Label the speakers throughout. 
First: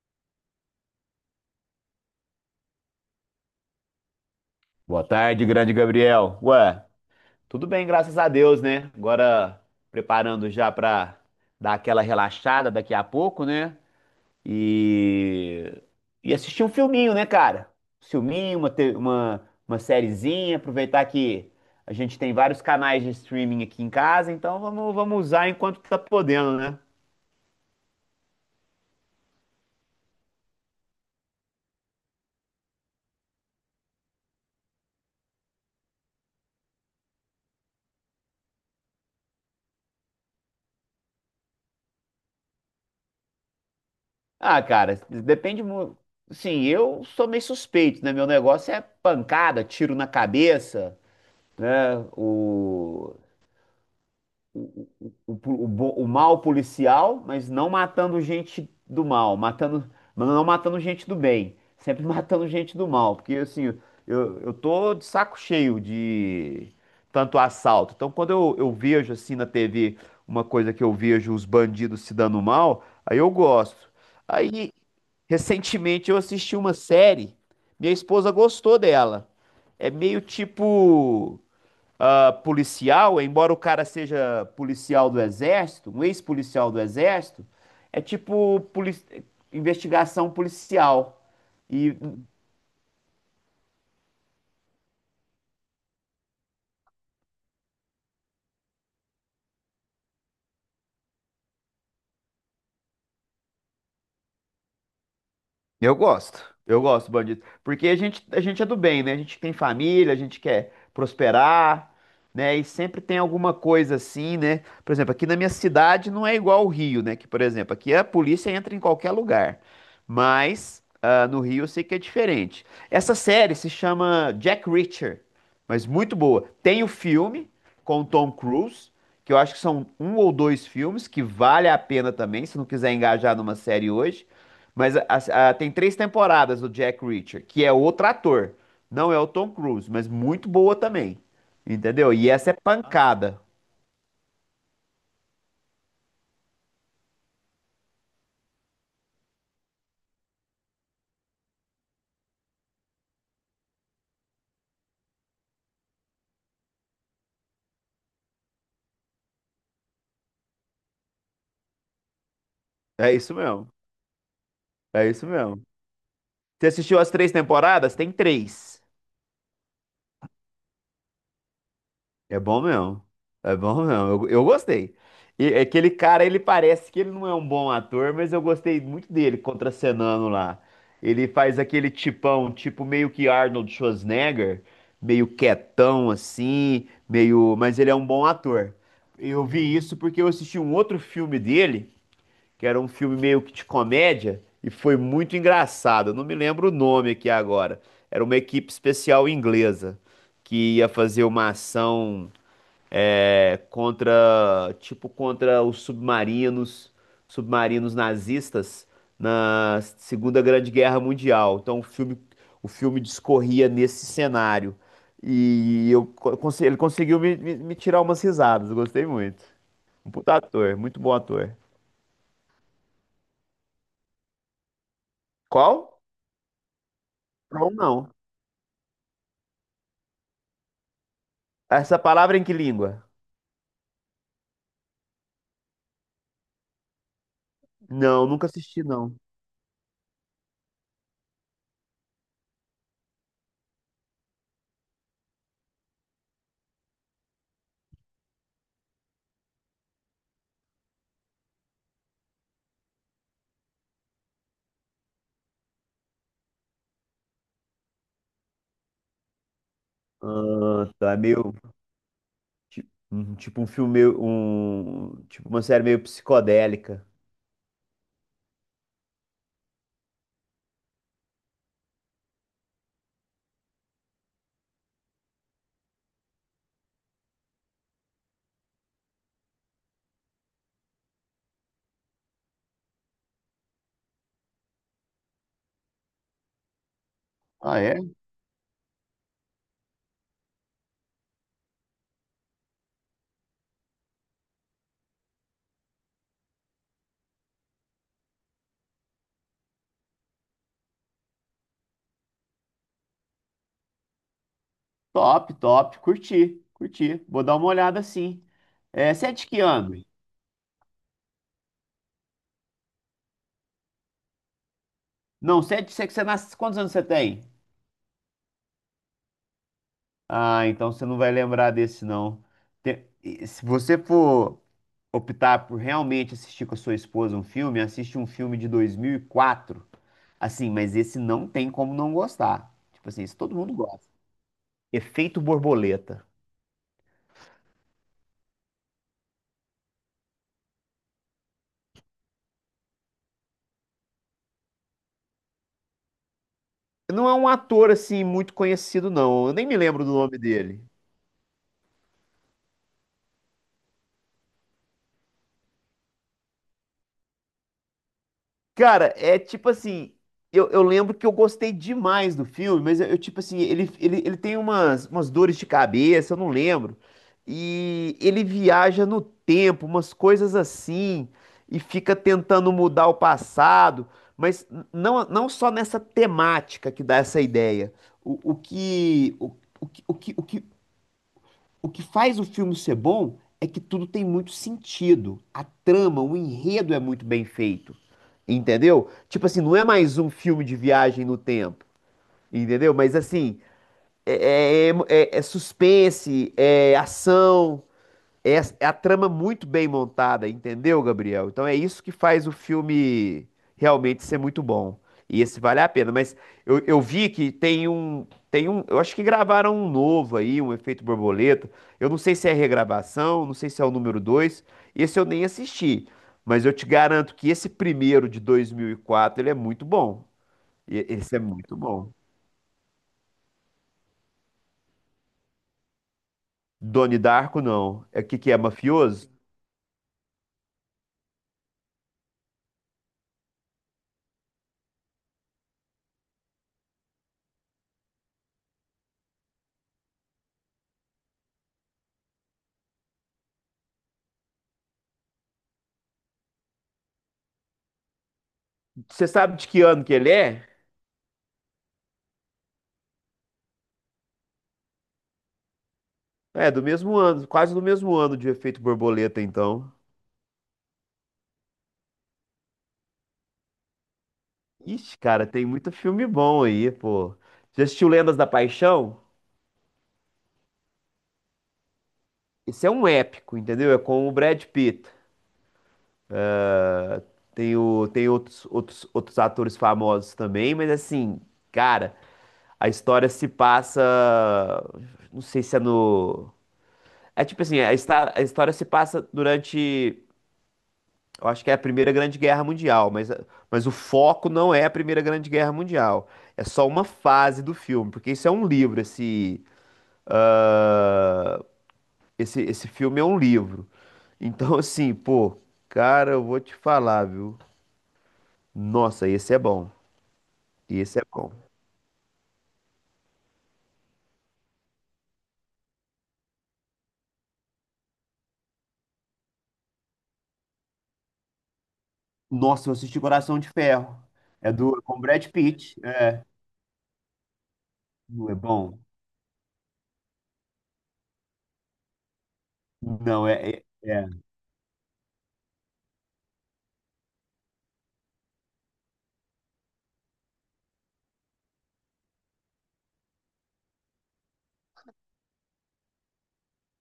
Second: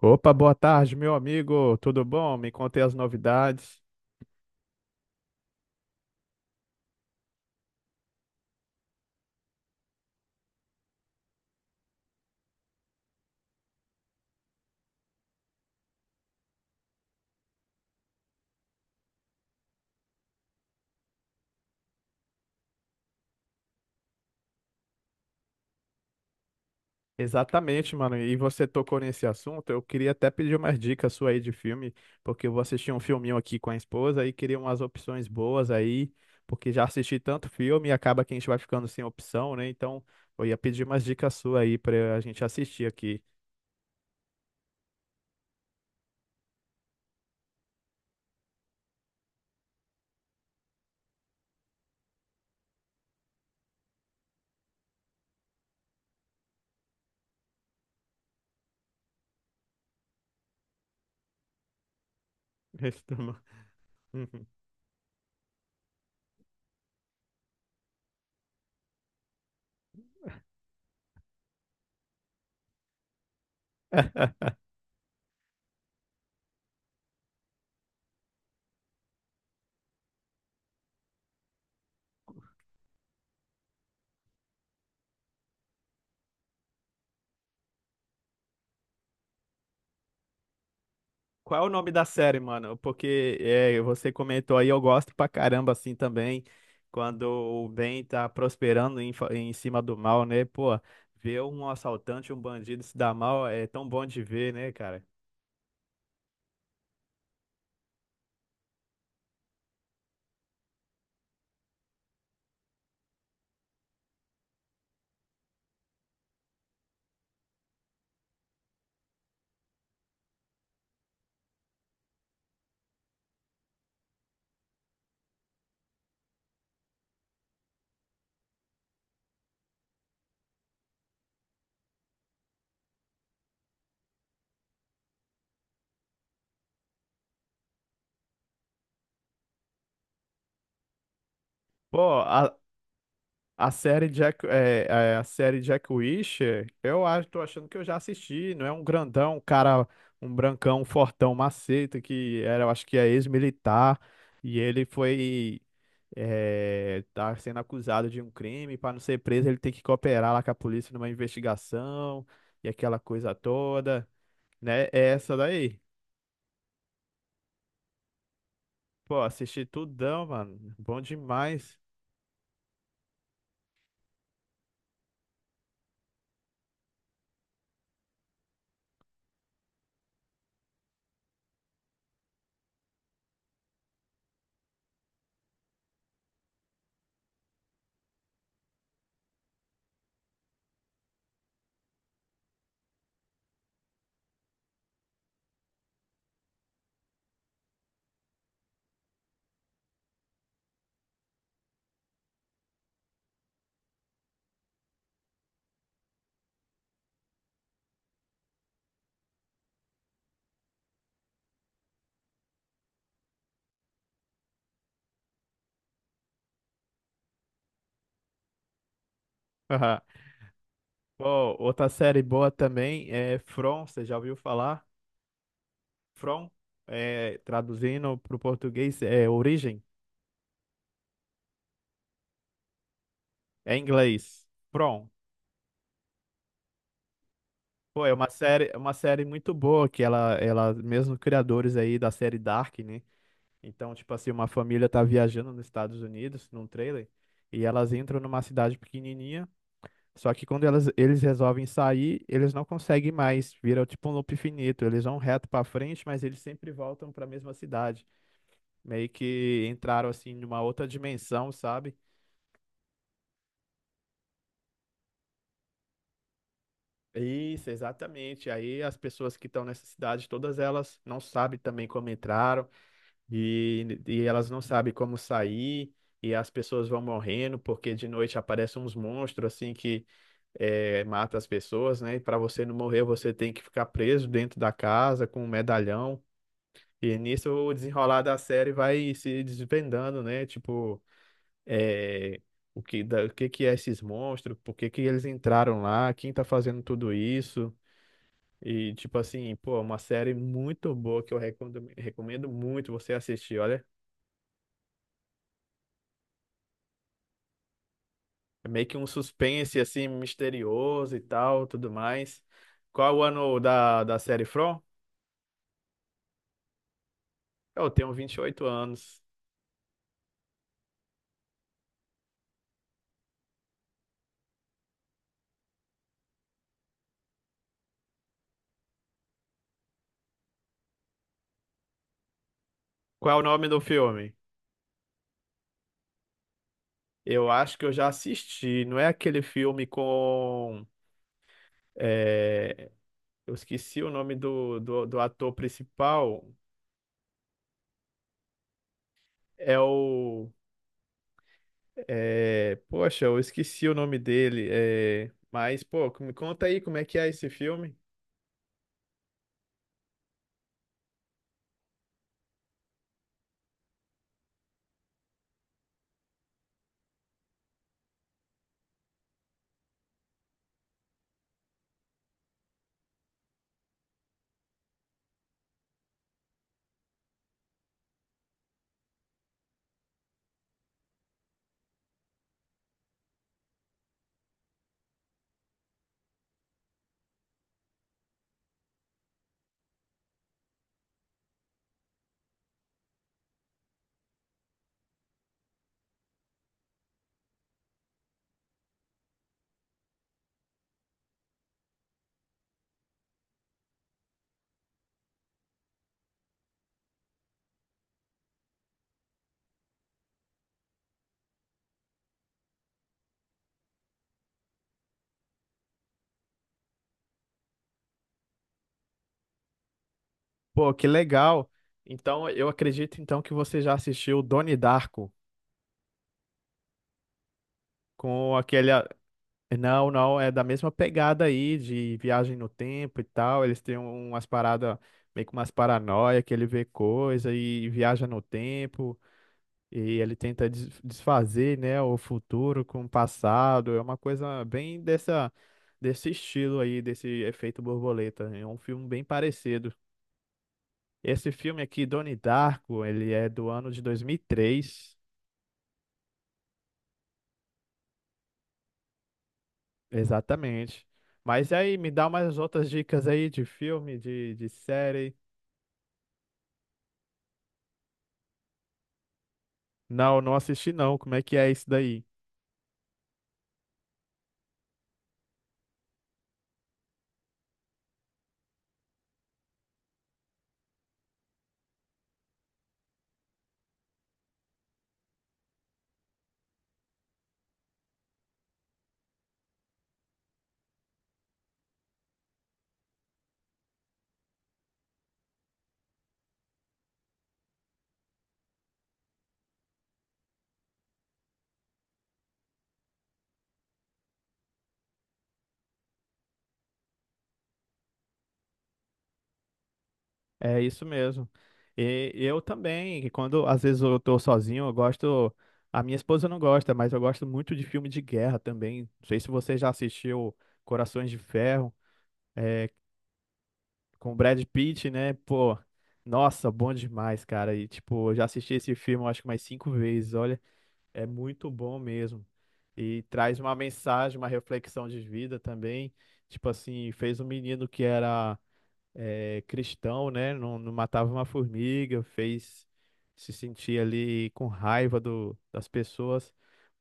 Speaker 1: Opa, boa tarde, meu amigo. Tudo bom? Me contei as novidades.
Speaker 2: Boa tarde, grande Gabriel. Ué, tudo bem, graças a Deus, né? Agora preparando já pra dar aquela relaxada daqui a pouco, né? E e assistir um filminho, né, cara? Um filminho, uma te- uma sériezinha, aproveitar que a gente tem vários canais de streaming aqui em casa, então vamos usar enquanto tá podendo, né?
Speaker 1: Exatamente, mano. E você tocou nesse assunto. Eu queria até pedir umas dicas sua aí de filme, porque eu vou assistir um filminho aqui com a esposa e queria umas opções boas aí, porque já assisti tanto filme e acaba que a gente vai ficando sem opção, né? Então, eu ia pedir umas dicas sua aí pra a gente assistir aqui.
Speaker 2: Ah, cara, depende muito. Sim, eu sou meio suspeito, né? Meu negócio é pancada, tiro na cabeça, né? O mal policial, mas não matando gente do mal, matando, mas não matando gente do bem, sempre matando gente do
Speaker 1: Isso,
Speaker 2: mal, porque
Speaker 1: mano.
Speaker 2: assim, eu tô de saco cheio de tanto assalto. Então, quando eu vejo assim na TV uma coisa que eu vejo os bandidos se dando mal, aí eu gosto. Aí Recentemente eu assisti uma série, minha esposa gostou dela. É meio tipo, ah, policial, embora o cara seja policial do exército, um ex-policial do exército, é tipo investigação policial.
Speaker 1: Qual é o nome
Speaker 2: E
Speaker 1: da série, mano? Porque você comentou aí, eu gosto pra caramba assim também, quando o bem tá prosperando em, em cima do mal, né? Pô, ver um assaltante, um bandido se dar mal é tão bom de ver, né, cara?
Speaker 2: Eu gosto, eu gosto, bandido. Porque a gente é do bem, né? A gente tem família, a gente quer prosperar, né? E sempre tem alguma coisa assim, né? Por exemplo, aqui na minha cidade não é igual ao Rio, né? Que, por exemplo, aqui a polícia entra em qualquer lugar. Mas ah, no Rio eu sei que é diferente. Essa série se chama Jack Reacher, mas muito boa. Tem o filme com o Tom Cruise que eu acho que são um ou dois filmes que vale a pena também, se não quiser engajar numa série hoje. Mas tem três temporadas do Jack Reacher, que é outro ator. Não é o Tom Cruise, mas muito boa também. Entendeu?
Speaker 1: Pô,
Speaker 2: E essa é pancada.
Speaker 1: a série Jack, a série Jack Wisher, eu acho, tô achando que eu já assisti, não é um grandão, um cara, um brancão, um fortão, um maceta, que era, eu acho que é ex-militar, e ele foi, tá sendo acusado de um crime, para não ser preso, ele tem que cooperar lá com a polícia numa investigação, e aquela
Speaker 2: É
Speaker 1: coisa
Speaker 2: isso mesmo.
Speaker 1: toda, né?
Speaker 2: É
Speaker 1: É
Speaker 2: isso
Speaker 1: essa
Speaker 2: mesmo.
Speaker 1: daí.
Speaker 2: Você assistiu as três temporadas? Tem três.
Speaker 1: Pô, assisti tudão, mano, bom demais.
Speaker 2: É bom mesmo. É bom mesmo. Eu gostei. E aquele cara, ele parece que ele não é um bom ator, mas eu gostei muito dele contracenando lá. Ele faz aquele tipão, tipo meio que Arnold Schwarzenegger, meio quietão assim, meio, mas ele é um bom ator. Eu vi isso porque eu assisti um outro filme dele, que era um filme meio que de comédia, e foi muito engraçado. Eu não me lembro o nome aqui agora. Era uma equipe especial inglesa que ia fazer uma ação, é, contra, tipo, contra os submarinos, submarinos nazistas na Segunda Grande Guerra Mundial. Então o filme discorria nesse cenário. E ele conseguiu me tirar umas risadas, eu gostei muito. Um puta ator, muito bom
Speaker 1: Pô,
Speaker 2: ator.
Speaker 1: outra série boa também é From, você já ouviu falar?
Speaker 2: Qual?
Speaker 1: From,
Speaker 2: Não, não.
Speaker 1: traduzindo para o português, é origem,
Speaker 2: Essa palavra em que língua?
Speaker 1: é em inglês. From. Pô,
Speaker 2: Não, nunca
Speaker 1: é
Speaker 2: assisti,
Speaker 1: uma
Speaker 2: não.
Speaker 1: série muito boa que ela, mesmo criadores aí da série Dark, né? Então, tipo assim, uma família tá viajando nos Estados Unidos num trailer e elas entram numa cidade pequenininha. Só que quando elas, eles resolvem sair, eles não conseguem mais, vira tipo um loop infinito. Eles vão reto pra frente, mas eles sempre voltam pra mesma cidade. Meio que entraram assim numa outra
Speaker 2: Ah, tá, é
Speaker 1: dimensão,
Speaker 2: meio,
Speaker 1: sabe?
Speaker 2: tipo um filme, tipo uma série meio psicodélica.
Speaker 1: Isso, exatamente. Aí as pessoas que estão nessa cidade, todas elas não sabem também como entraram e elas não sabem como sair. E as pessoas vão morrendo porque de noite aparecem uns monstros assim que mata as pessoas, né? E para você não morrer, você tem que ficar preso dentro da casa com um medalhão. E nisso o
Speaker 2: Ah, é?
Speaker 1: desenrolar da série vai se desvendando, né? Tipo, eh, o que que é esses monstros? Por que que eles entraram lá? Quem tá fazendo tudo isso? E, tipo assim, pô, é uma série muito boa que eu recomendo, recomendo muito você assistir, olha.
Speaker 2: Top, top. Curti, curti. Vou dar uma olhada sim.
Speaker 1: É meio que um
Speaker 2: É, você é de que
Speaker 1: suspense,
Speaker 2: ano?
Speaker 1: assim, misterioso e tal, tudo mais. Qual é o ano da série From?
Speaker 2: Não, você é de, você, que você nasce. Quantos anos você tem?
Speaker 1: Eu tenho 28 anos.
Speaker 2: Ah, então você não vai lembrar desse, não. Se você for optar por realmente assistir com a sua esposa um filme, assiste um filme de 2004. Assim, mas esse não tem como não gostar. Tipo assim, isso
Speaker 1: Qual é o
Speaker 2: todo
Speaker 1: nome
Speaker 2: mundo
Speaker 1: do
Speaker 2: gosta.
Speaker 1: filme?
Speaker 2: Efeito Borboleta.
Speaker 1: Eu acho que eu já assisti. Não é aquele filme com... é, eu esqueci o nome do ator principal.
Speaker 2: Não é um ator, assim, muito conhecido, não. Eu nem me
Speaker 1: É
Speaker 2: lembro do nome
Speaker 1: o...
Speaker 2: dele.
Speaker 1: É, poxa, eu esqueci o nome dele. É, mas, pô, me conta aí como é que é esse filme.
Speaker 2: Cara, é tipo assim, eu lembro que eu gostei demais do filme, mas tipo assim, ele tem umas, umas dores de cabeça, eu não lembro. E ele viaja no tempo, umas coisas assim, e fica tentando mudar o passado, mas não, não só nessa temática que dá essa ideia. O que, o, que, o que, o que O que faz o filme ser bom é que tudo tem muito sentido. A trama, o enredo é muito bem feito. Entendeu? Tipo assim, não é mais um filme de viagem no tempo. Entendeu? Mas assim, é suspense, é ação. É, é a trama muito bem montada, entendeu, Gabriel? Então é isso que faz o filme realmente ser muito bom. E esse vale a pena. Mas eu vi que tem um. Eu acho que gravaram um novo aí, um Efeito Borboleta. Eu não sei se é regravação, não sei se é o número 2. Esse eu nem assisti. Mas eu te garanto que esse primeiro de 2004, ele é muito bom.
Speaker 1: Pô, que
Speaker 2: Esse é
Speaker 1: legal.
Speaker 2: muito bom.
Speaker 1: Então, eu acredito então que você já assistiu Donnie Darko
Speaker 2: Doni Darko, não. É o que que
Speaker 1: com
Speaker 2: é,
Speaker 1: aquele.
Speaker 2: mafioso?
Speaker 1: Não, não, é da mesma pegada aí de viagem no tempo e tal. Eles têm umas paradas, meio que umas paranoia que ele vê coisa e viaja no tempo. E ele tenta desfazer, né, o futuro com o passado. É uma coisa bem dessa, desse estilo aí, desse efeito borboleta. É um filme bem
Speaker 2: Você sabe de que
Speaker 1: parecido.
Speaker 2: ano que ele é?
Speaker 1: Esse filme aqui, Donnie Darko, ele é do ano de 2003,
Speaker 2: É, do mesmo ano, quase do mesmo ano de Efeito Borboleta, então.
Speaker 1: exatamente. Mas aí, me dá umas outras dicas aí de filme, de
Speaker 2: Ixi,
Speaker 1: série.
Speaker 2: cara, tem muito filme bom aí, pô. Já assistiu Lendas da Paixão?
Speaker 1: Não, não assisti não. Como é que é isso daí?
Speaker 2: Esse é um épico, entendeu? É com o Brad Pitt. Tem, o, tem outros atores famosos também, mas assim, cara, a história se passa. Não sei se é no. É tipo assim, a, a história se passa durante, eu acho que é a Primeira Grande Guerra Mundial, mas o foco não é a Primeira Grande Guerra Mundial. É só uma fase do filme, porque isso é um livro, ah, esse filme é um livro. Então, assim, pô, cara, eu vou te falar, viu? Nossa, esse é bom.
Speaker 1: É isso
Speaker 2: Esse é
Speaker 1: mesmo.
Speaker 2: bom.
Speaker 1: E eu também, que quando às vezes eu tô sozinho, eu gosto. A minha esposa não gosta, mas eu gosto muito de filme de guerra também. Não sei se você já assistiu Corações de Ferro
Speaker 2: Nossa, eu assisti Coração de Ferro.
Speaker 1: com o Brad
Speaker 2: É do,
Speaker 1: Pitt,
Speaker 2: com
Speaker 1: né?
Speaker 2: Brad
Speaker 1: Pô,
Speaker 2: Pitt. É,
Speaker 1: nossa, bom demais, cara. E tipo, eu já
Speaker 2: não é
Speaker 1: assisti esse
Speaker 2: bom?
Speaker 1: filme eu acho que mais cinco vezes. Olha, é muito bom mesmo. E
Speaker 2: Não,
Speaker 1: traz uma
Speaker 2: é.
Speaker 1: mensagem, uma reflexão de vida também. Tipo assim, fez um menino que era cristão, né? Não, não matava uma formiga, fez se sentir ali com raiva das pessoas,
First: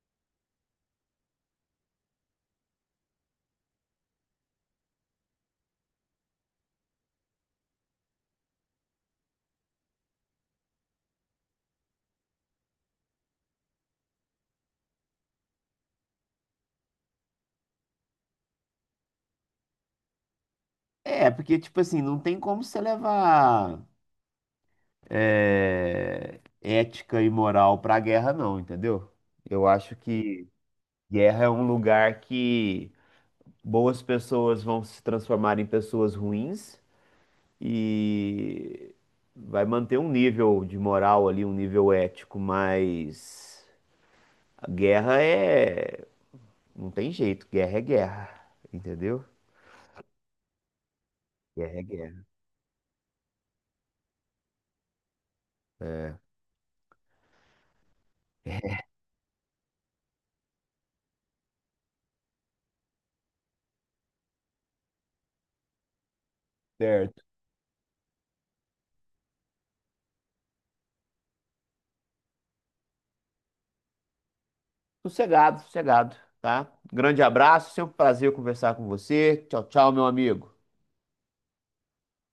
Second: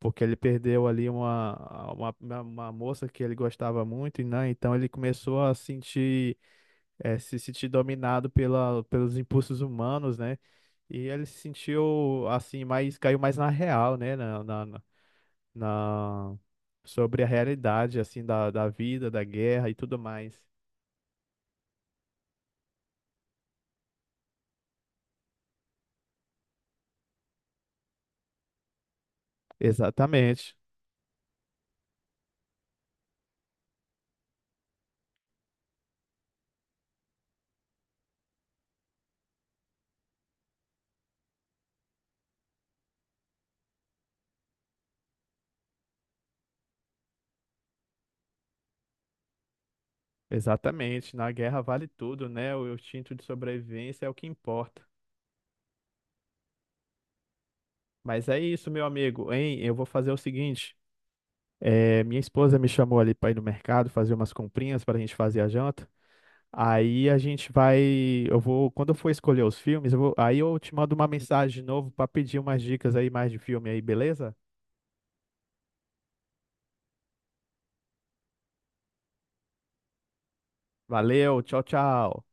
Speaker 1: porque ele perdeu ali uma, uma moça que ele gostava muito, e né? Então ele começou a sentir, se sentir dominado pelos impulsos humanos, né? E ele se sentiu assim, mais, caiu mais na real, né? Na- sobre a realidade, assim, da vida, da guerra e tudo mais.
Speaker 2: É, porque, tipo assim, não tem como você levar, é, ética e moral para a guerra, não, entendeu? Eu acho que
Speaker 1: Exatamente.
Speaker 2: guerra é um lugar que boas pessoas vão se transformar em pessoas ruins e vai manter um nível de moral ali, um nível ético, mas a guerra é. Não tem jeito, guerra é guerra, entendeu?
Speaker 1: Exatamente, na guerra vale
Speaker 2: Guerra.
Speaker 1: tudo, né? O instinto de sobrevivência é o que importa.
Speaker 2: É.
Speaker 1: Mas é isso, meu amigo, hein? Eu vou fazer o seguinte: minha esposa me chamou ali para ir no mercado fazer umas comprinhas para a gente fazer a janta. Aí a
Speaker 2: Certo.
Speaker 1: gente vai, eu vou, quando eu for escolher os filmes, eu vou, aí eu te mando uma mensagem de novo para pedir umas dicas aí mais de filme aí, beleza?
Speaker 2: Sossegado, sossegado, tá? Grande abraço, sempre um prazer conversar com você. Tchau, tchau, meu amigo.
Speaker 1: Valeu, tchau, tchau.